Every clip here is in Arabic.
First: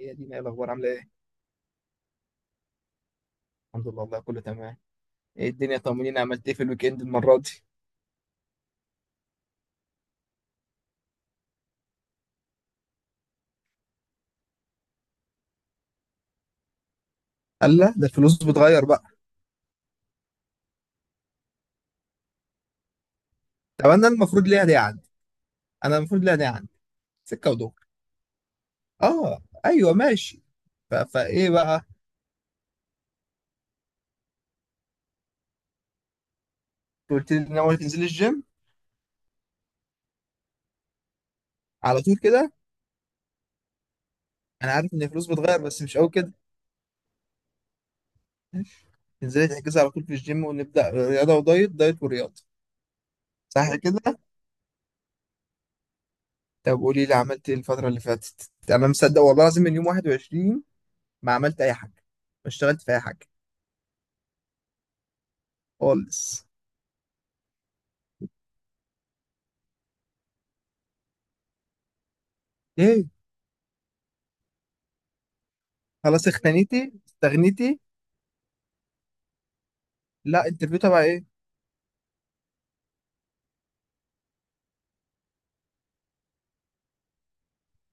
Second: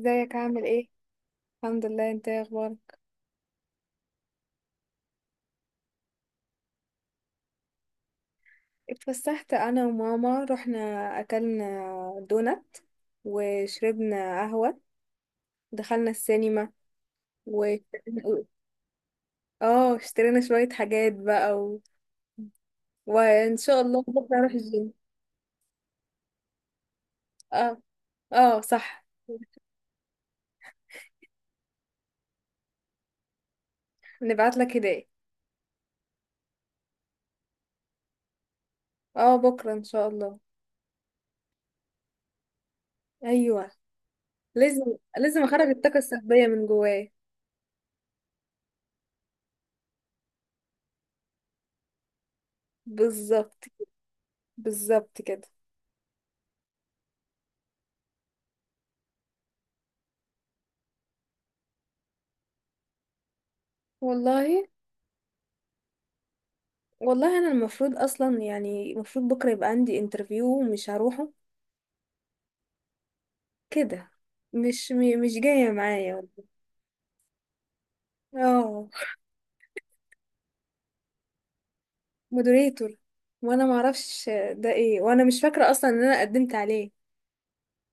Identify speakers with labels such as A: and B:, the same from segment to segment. A: هي دي ايه
B: عامل
A: الاخبار؟
B: ايه؟
A: عامله ايه؟
B: الحمد لله. انت ايه اخبارك؟
A: الحمد لله، والله كله تمام. ايه الدنيا، طمنيني، عملت ايه في الويك اند المره دي؟
B: اتفسحت انا وماما. رحنا اكلنا دونات وشربنا قهوة، دخلنا السينما و
A: قال لا ده الفلوس بتغير بقى.
B: اه اشترينا شوية حاجات بقى وان شاء
A: طب
B: الله
A: انا
B: بكرة
A: المفروض
B: اروح
A: ليها دي
B: الجيم.
A: عندي، انا المفروض ليها دي عندي سكه
B: اه.
A: ودور.
B: اه صح.
A: اه ايوه ماشي. فايه بقى؟
B: نبعت لك هدايا.
A: قلت لي ان اول تنزل الجيم
B: اه بكرة ان شاء الله.
A: على طول كده.
B: ايوه.
A: انا
B: لازم.
A: عارف ان الفلوس
B: لازم
A: بتغير
B: اخرج
A: بس مش
B: الطاقة
A: قوي كده.
B: السلبية من جوايا.
A: تنزلي تحجزي على طول في الجيم ونبدا رياضه ودايت دايت ورياضه.
B: بالظبط.
A: صح كده.
B: بالظبط كده.
A: طب قولي لي عملت ايه الفتره اللي فاتت، انا مصدق والله العظيم من يوم 21 ما عملت اي حاجه، ما اشتغلت في اي حاجه
B: والله.
A: خالص.
B: والله انا المفروض اصلا، يعني المفروض بكره يبقى عندي انترفيو ومش هروحه
A: ايه.
B: كده. مش جايه معايا.
A: خلاص اختنيتي استغنيتي.
B: اه.
A: لا انترفيو تبع ايه؟
B: مودريتور. وانا ما اعرفش ده ايه، وانا مش فاكره اصلا ان انا قدمت عليه.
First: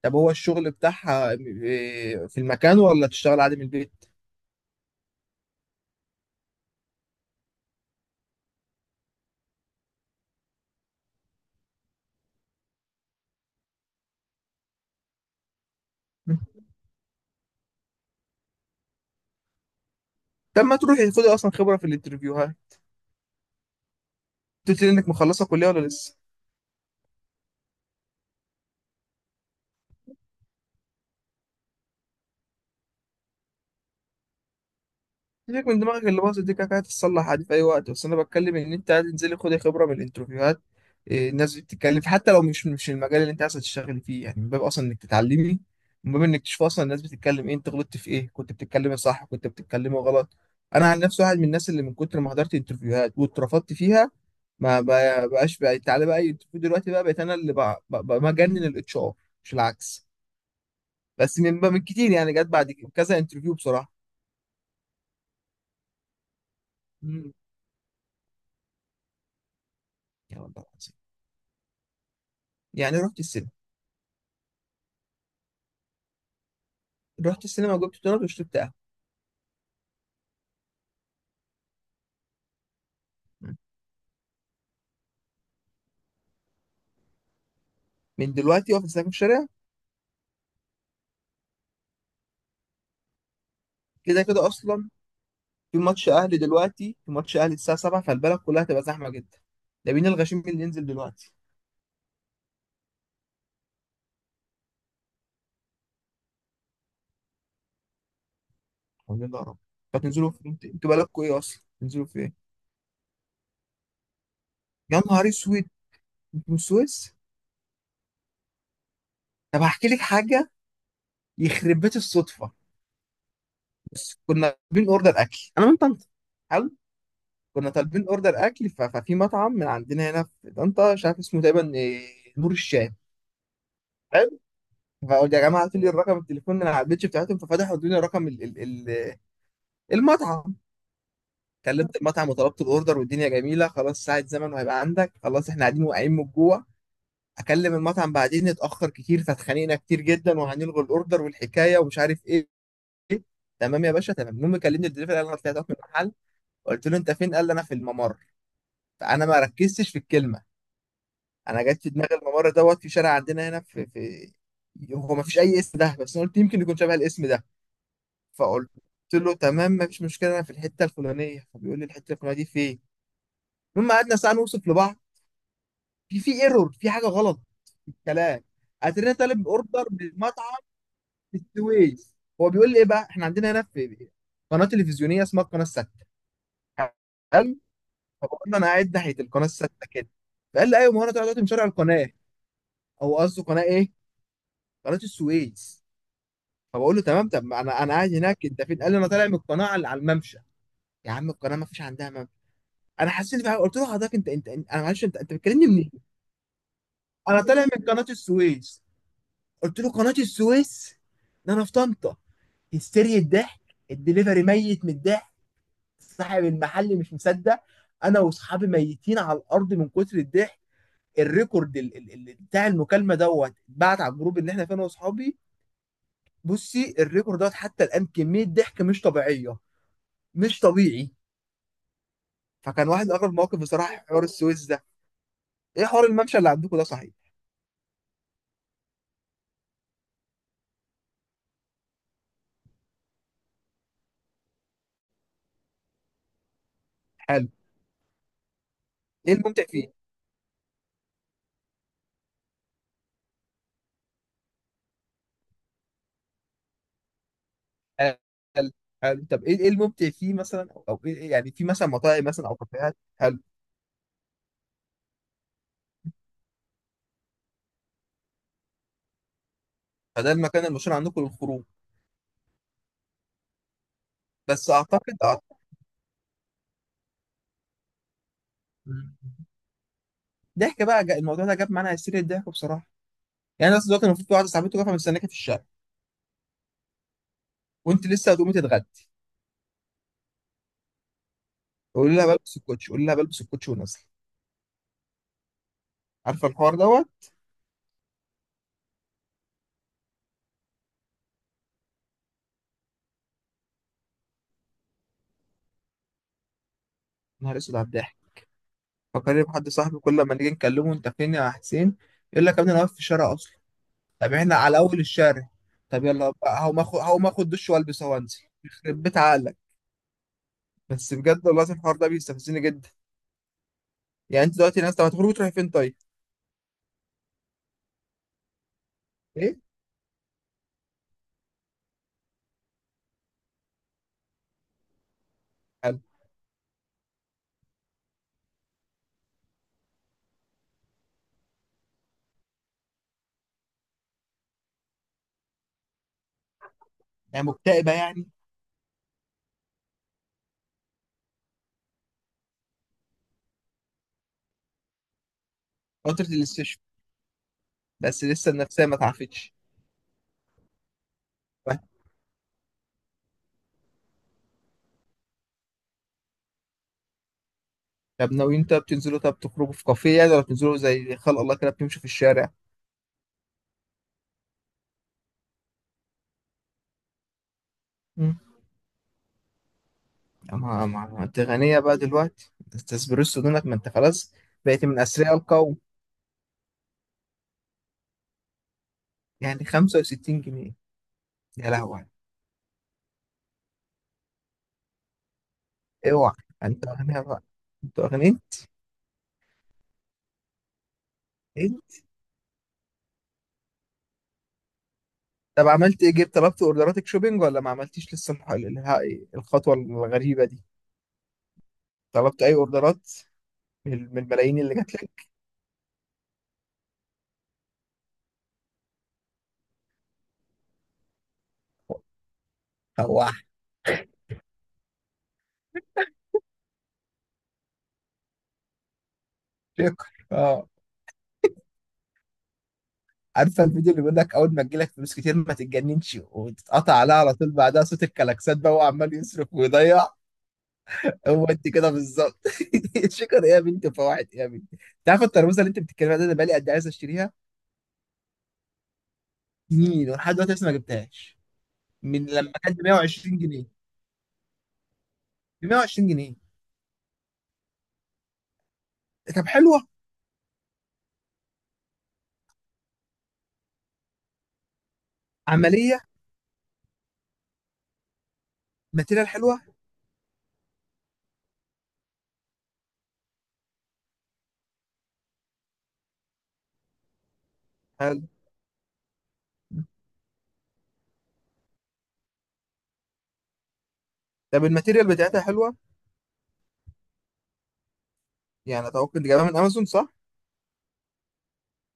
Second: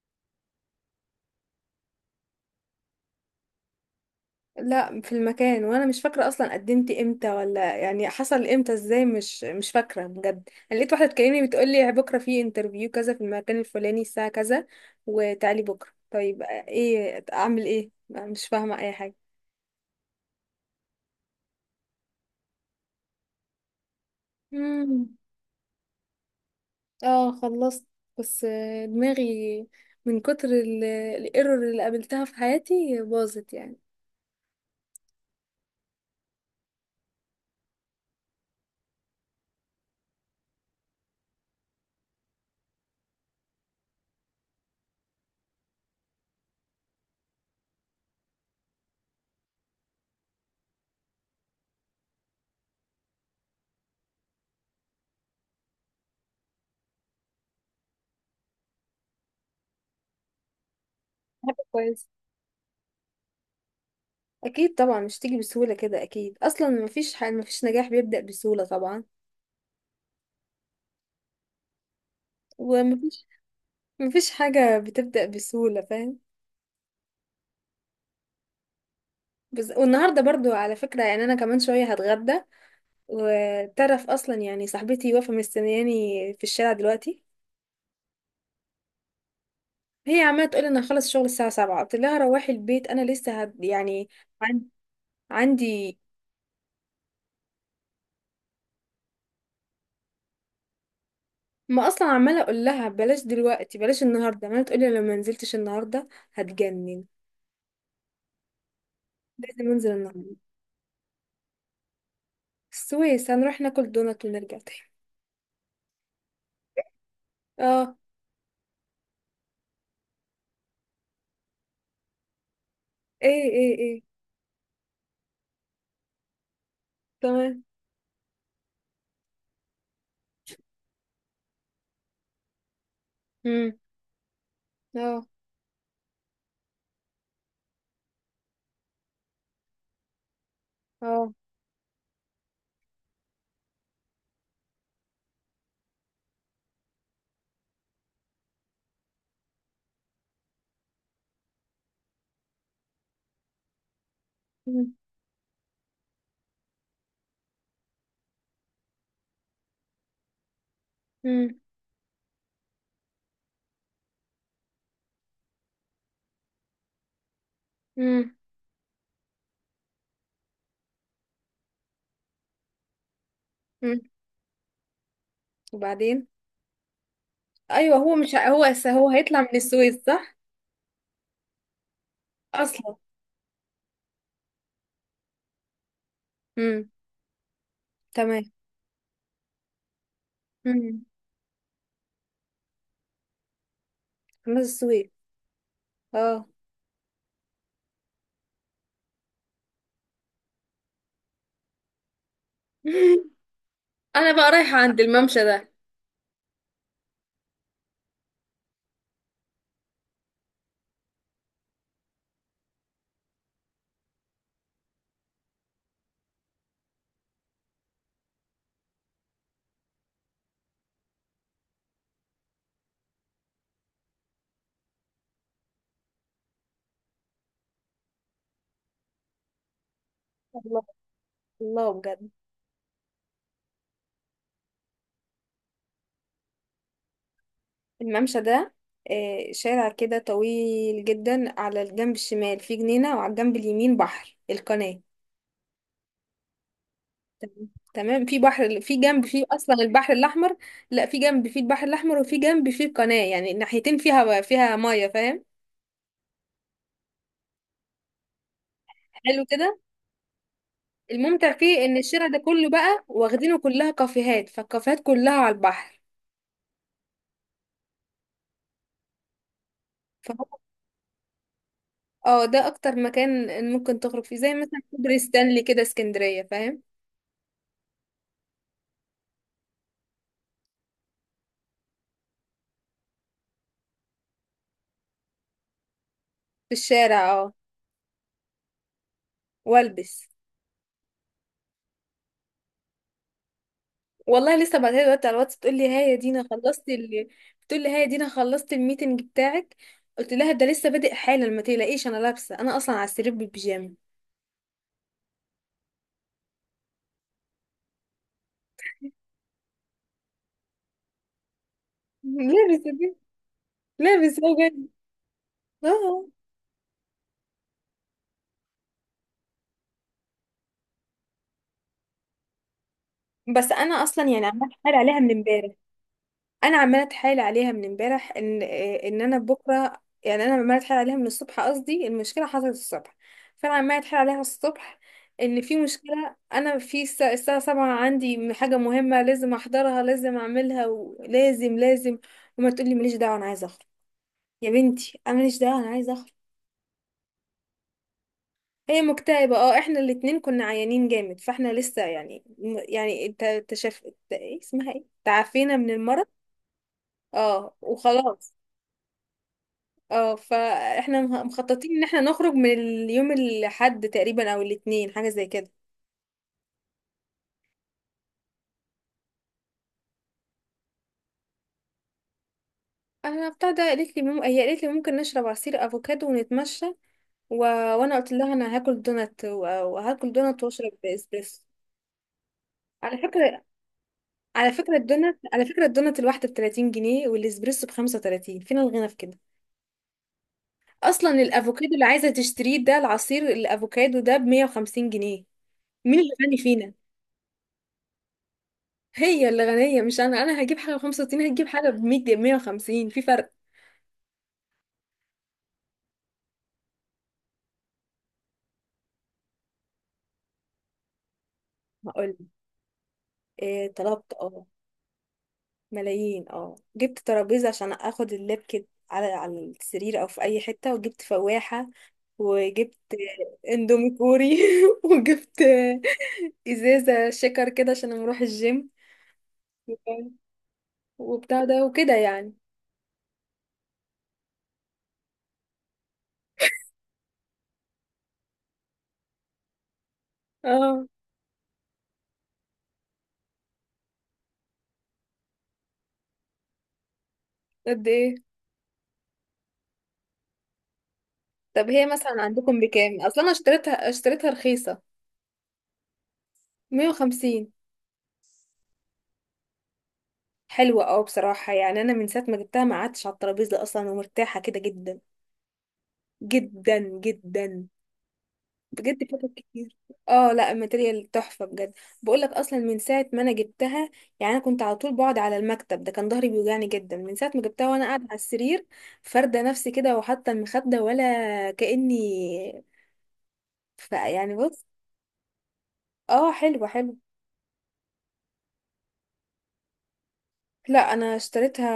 A: طب هو الشغل بتاعها إيه، في المكان ولا تشتغل عادي من البيت؟
B: لا، في المكان، وانا مش فاكره اصلا قدمت امتى ولا يعني حصل امتى ازاي. مش فاكره بجد. انا لقيت واحده تكلمني بتقول لي بكره في انترفيو كذا في المكان الفلاني الساعه كذا، وتعالي بكره. طيب ايه؟ اعمل ايه؟ مش فاهمه اي حاجه.
A: طب ما تروحي خدي اصلا خبره في الانترفيو، ها. قلت لي انك
B: مم.
A: مخلصه كليه ولا لسه؟
B: اه خلصت. بس دماغي من كتر الايرور اللي قابلتها في حياتي باظت يعني.
A: سيبك من دماغك اللي باظت دي، كده كده هتتصلح عادي في اي وقت، بس انا بتكلم ان انت عايز تنزلي خدي خبره من الانترفيوهات. إيه، الناس دي بتتكلم حتى لو مش المجال اللي انت عايز تشتغلي فيه، يعني من باب اصلا انك تتعلمي. من باب انك تشوف اصلا الناس بتتكلم ايه، انت غلطت في ايه، كنت بتتكلمي صح كنت بتتكلمي غلط. انا عن نفسي واحد من الناس اللي من كتر ما حضرت انترفيوهات واترفضت فيها، ما بقى- بقاش بقى تعالى بقى اي انترفيو دلوقتي، بقى بقيت انا اللي بقى بجنن الاتش ار، مش العكس. بس من
B: كويس.
A: كتير يعني جت بعد كذا انترفيو بصراحه.
B: اكيد طبعا مش تيجي بسهوله كده، اكيد. اصلا
A: مم،
B: مفيش نجاح بيبدا بسهوله طبعا.
A: يا والله العظيم، يعني رحت
B: ومفيش.
A: السلم،
B: مفيش حاجه بتبدا بسهوله، فاهم؟
A: رحت السينما وجبت دونات وشربت قهوه.
B: بس والنهارده برضو على فكره، يعني انا كمان شويه هتغدى. وتعرف اصلا يعني صاحبتي واقفه مستنياني في الشارع دلوقتي.
A: من دلوقتي واقف استناك في الشارع؟
B: هي عماله تقول انا هخلص شغل الساعه 7، قلت لها روحي البيت انا يعني.
A: كده كده
B: عن-
A: اصلا. في
B: عندي.
A: ماتش اهلي دلوقتي، في ماتش اهلي الساعه 7، فالبلد كلها هتبقى زحمه جدا. ده مين الغشيم اللي ينزل دلوقتي؟
B: ما اصلا عماله اقول لها بلاش دلوقتي، بلاش النهارده. ما تقولي لو ما نزلتش النهارده هتجنن.
A: قول لنا يا رب.
B: لازم انزل
A: فتنزلوا
B: النهارده.
A: في انتوا بالكوا ايه اصلا، تنزلوا في ايه؟
B: السويس، هنروح ناكل دونات ونرجع تاني.
A: يا نهار اسود، انتوا من السويس؟
B: اه.
A: طب هحكي لك حاجه. يخرب بيت الصدفه.
B: ايه ايه ايه؟
A: كنا طالبين اوردر اكل انا من طنطا. حلو.
B: تمام.
A: كنا طالبين اوردر اكل ففي مطعم من عندنا هنا في طنطا، مش عارف اسمه تقريبا إيه، نور الشام.
B: امم. اه.
A: فقلت يا جماعه هاتوا لي الرقم التليفون اللي على البيتش بتاعتهم، ففتحوا ادوني رقم ال المطعم.
B: اه.
A: كلمت المطعم وطلبت الاوردر والدنيا جميله، خلاص ساعه زمن وهيبقى عندك، خلاص احنا قاعدين واقعين من الجوع. اكلم المطعم بعدين، اتاخر كتير فاتخانقنا كتير جدا وهنلغي الاوردر والحكايه ومش عارف ايه. تمام يا باشا، تمام. المهم كلمني
B: امم.
A: الدليفري، قال انا طلعت أقف من المحل. قلت له انت فين؟ قال لي انا في الممر. فانا ما ركزتش في الكلمه.
B: امم.
A: انا جت في دماغي الممر دوت في شارع عندنا هنا في. هو ما فيش اي اسم ده، بس انا قلت يمكن يكون شبه الاسم ده.
B: امم.
A: فقلت له تمام، مفيش مشكله، انا في الحته الفلانيه، فبيقول لي الحته الفلانيه دي فين؟ المهم
B: أمم.
A: قعدنا ساعه نوصف لبعض. في
B: وبعدين؟
A: في ايرور، في حاجه غلط في
B: ايوه. هو مش
A: الكلام.
B: ه- هو س- هو
A: اترينا
B: هيطلع
A: طالب
B: من
A: اوردر
B: السويس،
A: من
B: صح؟
A: مطعم في السويس، هو بيقول لي ايه
B: اصلا.
A: بقى، احنا عندنا هنا في قناه تلفزيونيه اسمها القناه السادسه.
B: امم.
A: حلو. فبقول
B: تمام.
A: له انا قاعد ناحيه القناه السادسه كده. فقال لي ايوه، ما هو
B: امم.
A: انا دلوقتي من شارع القناه. او قصده قناه ايه،
B: خلاص،
A: قناه
B: السويس.
A: السويس.
B: اه.
A: فبقول له تمام، طب ما انا قاعد هناك، انت فين؟ قال لي انا طالع من القناه على الممشى. يا عم القناه ما فيش عندها. انا حسيت بقى، قلت له حضرتك
B: انا بقى رايحه
A: انا
B: عند
A: معلش، انت
B: الممشى
A: بتكلمني
B: ده.
A: منين؟ انا طالع من قناه السويس. قلت له قناه السويس؟ ده انا في طنطا. هستيريا الضحك. الدليفري ميت من الضحك. صاحب المحل مش مصدق. انا واصحابي ميتين على الارض من كتر الضحك. الريكورد بتاع المكالمه دوت اتبعت على الجروب اللي احنا فيه انا واصحابي. بصي الريكورد دوت حتى الان كميه ضحك مش طبيعيه، مش
B: الله.
A: طبيعي.
B: الله بجد.
A: فكان واحد من اغرب المواقف بصراحه حوار السويس ده. ايه حوار الممشى اللي عندكم ده صحيح؟
B: الممشى ده شارع كده طويل جدا، على الجنب الشمال فيه جنينة وعلى الجنب اليمين بحر القناة.
A: حلو.
B: تمام. تمام. في بحر، في جنب
A: ايه
B: فيه
A: الممتع
B: اصلا
A: فيه؟
B: البحر الاحمر. لا، في جنب فيه البحر الاحمر وفي جنب فيه القناة، يعني الناحيتين فيها. فيها مية، فاهم؟
A: هل هل طب
B: حلو
A: ايه
B: كده.
A: الممتع فيه مثلا، او ايه
B: الممتع
A: يعني في
B: فيه
A: مثلا
B: ان
A: مطاعم
B: الشارع ده
A: مثلا او
B: كله
A: كافيهات،
B: بقى
A: هل؟
B: واخدينه كلها كافيهات، فالكافيهات كلها على البحر.
A: فده
B: فهو،
A: المكان المشهور عندكم للخروج.
B: اه، ده اكتر مكان ممكن تخرج فيه، زي
A: بس
B: مثلا كوبري ستانلي كده اسكندرية، فاهم؟
A: مم. ضحك بقى، الموضوع ده جاب معانا هستيريا الضحك بصراحه. يعني انا أصل دلوقتي المفروض في واحده صاحبتي واقفه مستناكي في الشارع،
B: في الشارع، اه.
A: وانت لسه هتقومي تتغدي.
B: والبس.
A: قولي لها بلبس الكوتش، قولي لها بلبس الكوتش ونازله.
B: والله لسه بعتها لي دلوقتي على الواتس، بتقول لي ها يا دينا
A: عارفه الحوار
B: خلصت
A: دوت.
B: بتقول لي ها يا دينا خلصت الميتنج بتاعك. قلت لها ده لسه بادئ حالا، ما تقلقيش انا لابسه، انا اصلا على السرير بالبيجامه.
A: نهار اسود على الضحك. فكرني بحد صاحبي كل ما نيجي نكلمه انت فين يا حسين؟ يقول لك يا ابني انا
B: لابسه
A: واقف في
B: دي.
A: الشارع اصلا. طب
B: لابسه
A: احنا على
B: بجد.
A: اول الشارع. طب
B: اه.
A: يلا بقى، هقوم اخد دش والبس وانزل. يخرب بيت عقلك. بس بجد والله العظيم الحوار ده بيستفزني جدا.
B: بس انا اصلا يعني
A: يعني انت
B: عمال
A: دلوقتي
B: حال
A: الناس، طب
B: عليها من
A: هتخرجوا تروحي فين
B: امبارح.
A: طيب؟
B: انا عماله اتحايل عليها من امبارح ان انا
A: ايه؟
B: بكره، يعني انا عماله اتحايل عليها من الصبح. قصدي المشكله حصلت الصبح، فانا عماله اتحايل عليها الصبح ان في
A: حلو.
B: مشكله، انا في الساعه 7 عندي حاجه مهمه لازم احضرها، لازم اعملها، ولازم. لازم. وما تقولي ماليش دعوه انا عايزه اخرج. يا بنتي انا ماليش دعوه انا عايزه اخرج.
A: يعني مكتئبه يعني.
B: هي مكتئبه، اه. احنا الاتنين كنا عيانين جامد، فاحنا لسه يعني، يعني انت تشاف ايه اسمها، ايه، تعافينا من المرض.
A: فتره الاستشفاء.
B: اه
A: بس لسه
B: وخلاص.
A: النفسيه ما تعافتش.
B: اه فاحنا
A: طيب.
B: مخططين ان احنا نخرج من اليوم الاحد تقريبا او الاثنين، حاجه زي كده.
A: طب ناويين طب تنزلوا طب تخرجوا في كافيه يعني، ولا بتنزلوا زي خلق الله كده بتمشوا في الشارع؟
B: انا بتاع ده، قالت لي هي قالت لي ممكن نشرب عصير افوكادو ونتمشى و... وانا قلت
A: مم.
B: لها انا هاكل دونات وهاكل دونات
A: ما
B: واشرب
A: ما انت
B: اسبريسو.
A: غنيه بقى دلوقتي، انت
B: على
A: اسبريسو
B: فكره.
A: دونك، ما انت خلاص.
B: على
A: بقيت
B: فكره
A: من اثرياء
B: الدونات، على
A: القوم.
B: فكره الدونات الواحده ب 30 جنيه والاسبريسو ب 35، فين الغنى في كده؟
A: يعني 65 جنيه.
B: اصلا
A: يا
B: الافوكادو اللي
A: لهوي.
B: عايزه تشتريه ده، العصير الافوكادو ده ب 150 جنيه. مين اللي
A: اوعى.
B: غني
A: انت
B: فينا؟
A: اغنياء بقى، انت اغنياء.
B: هي اللي غنية مش أنا. أنا هجيب حاجة ب 65، هتجيب
A: ايه.
B: حاجة بمية وخمسين، في فرق.
A: طب عملت ايه؟ جبت طلبت اوردراتك شوبينج ولا ما عملتيش لسه الخطوه الغريبه دي؟
B: هقول
A: طلبت اي اوردرات
B: إيه؟
A: من
B: طلبت،
A: الملايين
B: اه.
A: اللي جات لك؟
B: ملايين، اه. جبت ترابيزة عشان اخد اللاب كده على السرير او في اي حتة، وجبت فواحة، وجبت
A: هو.
B: اندومي كوري وجبت ازازة شكر كده عشان أنا اروح الجيم،
A: شكر اه.
B: وبتاع ده، وكده يعني.
A: عارفه الفيديو اللي بيقول لك اول ما تجيلك فلوس كتير ما تتجننش وتتقطع عليها على طول، بعدها صوت الكلاكسات بقى وعمال يصرف ويضيع.
B: اه.
A: هو انت كده بالظبط. شكر ايه يا بنتي، وفواحد ايه يا بنتي، انت عارفه الترموزه اللي انت بتتكلم عليها دي، انا بقالي قد إيه عايز اشتريها؟
B: قد ايه؟
A: سنين، ولحد دلوقتي لسه ما جبتهاش.
B: طب هي
A: من
B: مثلا
A: لما
B: عندكم
A: كانت ب
B: بكام؟
A: 120
B: اصلا انا
A: جنيه
B: اشتريتها، اشتريتها رخيصة.
A: ب 120 جنيه.
B: 150.
A: طب حلوه.
B: حلوة، اه. بصراحة يعني أنا من ساعة ما جبتها ما قعدتش على الترابيزة أصلا، ومرتاحة كده جدا.
A: عمليه.
B: جدا جدا. بجد،
A: ماتيريال
B: فاتت
A: حلوه.
B: كتير. اه لا، الماتيريال تحفة بجد. بقولك أصلا من ساعة ما أنا جبتها، يعني أنا كنت على طول بقعد على المكتب ده، كان ظهري بيوجعني جدا. من ساعة ما جبتها وأنا قاعدة
A: حلو.
B: على السرير فاردة نفسي كده، وحاطة المخدة، ولا كأني. ف يعني
A: طب
B: بص.
A: الماتيريال بتاعتها حلوه.
B: اه، حلوة حلوة.
A: يعني اتوقع انت جايبها من امازون، صح؟
B: لا أنا اشتريتها،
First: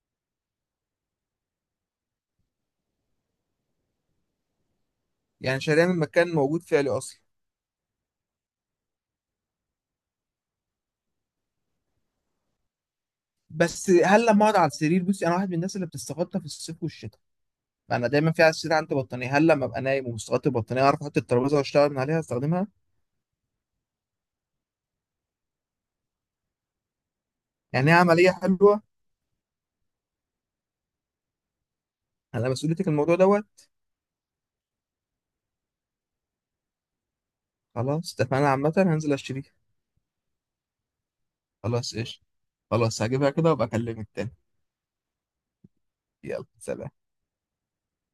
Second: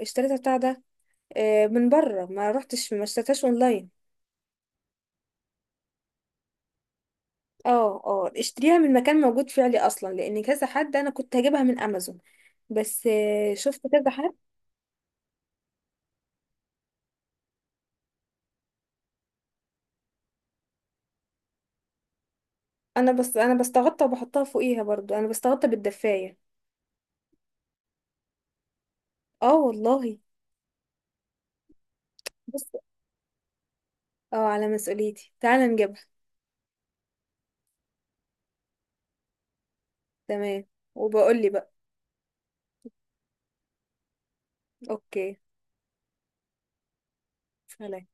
B: اشتريتها بتاع ده، من بره، ما رحتش، ما اشتريتهاش اونلاين.
A: يعني شاريها من مكان موجود فعلي اصلا.
B: اه. اه اشتريها من مكان موجود فعلي اصلا، لان كذا حد انا كنت هجيبها من امازون، بس شفت
A: بس
B: كذا
A: هل
B: حد.
A: لما اقعد على السرير، بصي انا واحد من الناس اللي بتستغطى في الصيف والشتاء. انا دايما في على السرير عندي بطانيه، هل لما ابقى نايم ومستغطي البطانيه اعرف احط الترابيزه واشتغل من عليها استخدمها؟
B: انا بس. انا بستغطى وبحطها فوقيها برضو، انا بستغطى بالدفاية.
A: يعني هي عمليه حلوه.
B: اه والله.
A: انا
B: بس.
A: مسؤوليتك الموضوع دوت.
B: اه على مسؤوليتي، تعالى نجيبها.
A: خلاص اتفقنا عامه، هنزل اشتريها.
B: تمام. وبقول لي بقى.
A: خلاص ايش. خلاص هجيبها كده وابقى اكلمك تاني.
B: اوكي.
A: يلا سلام.
B: سلام.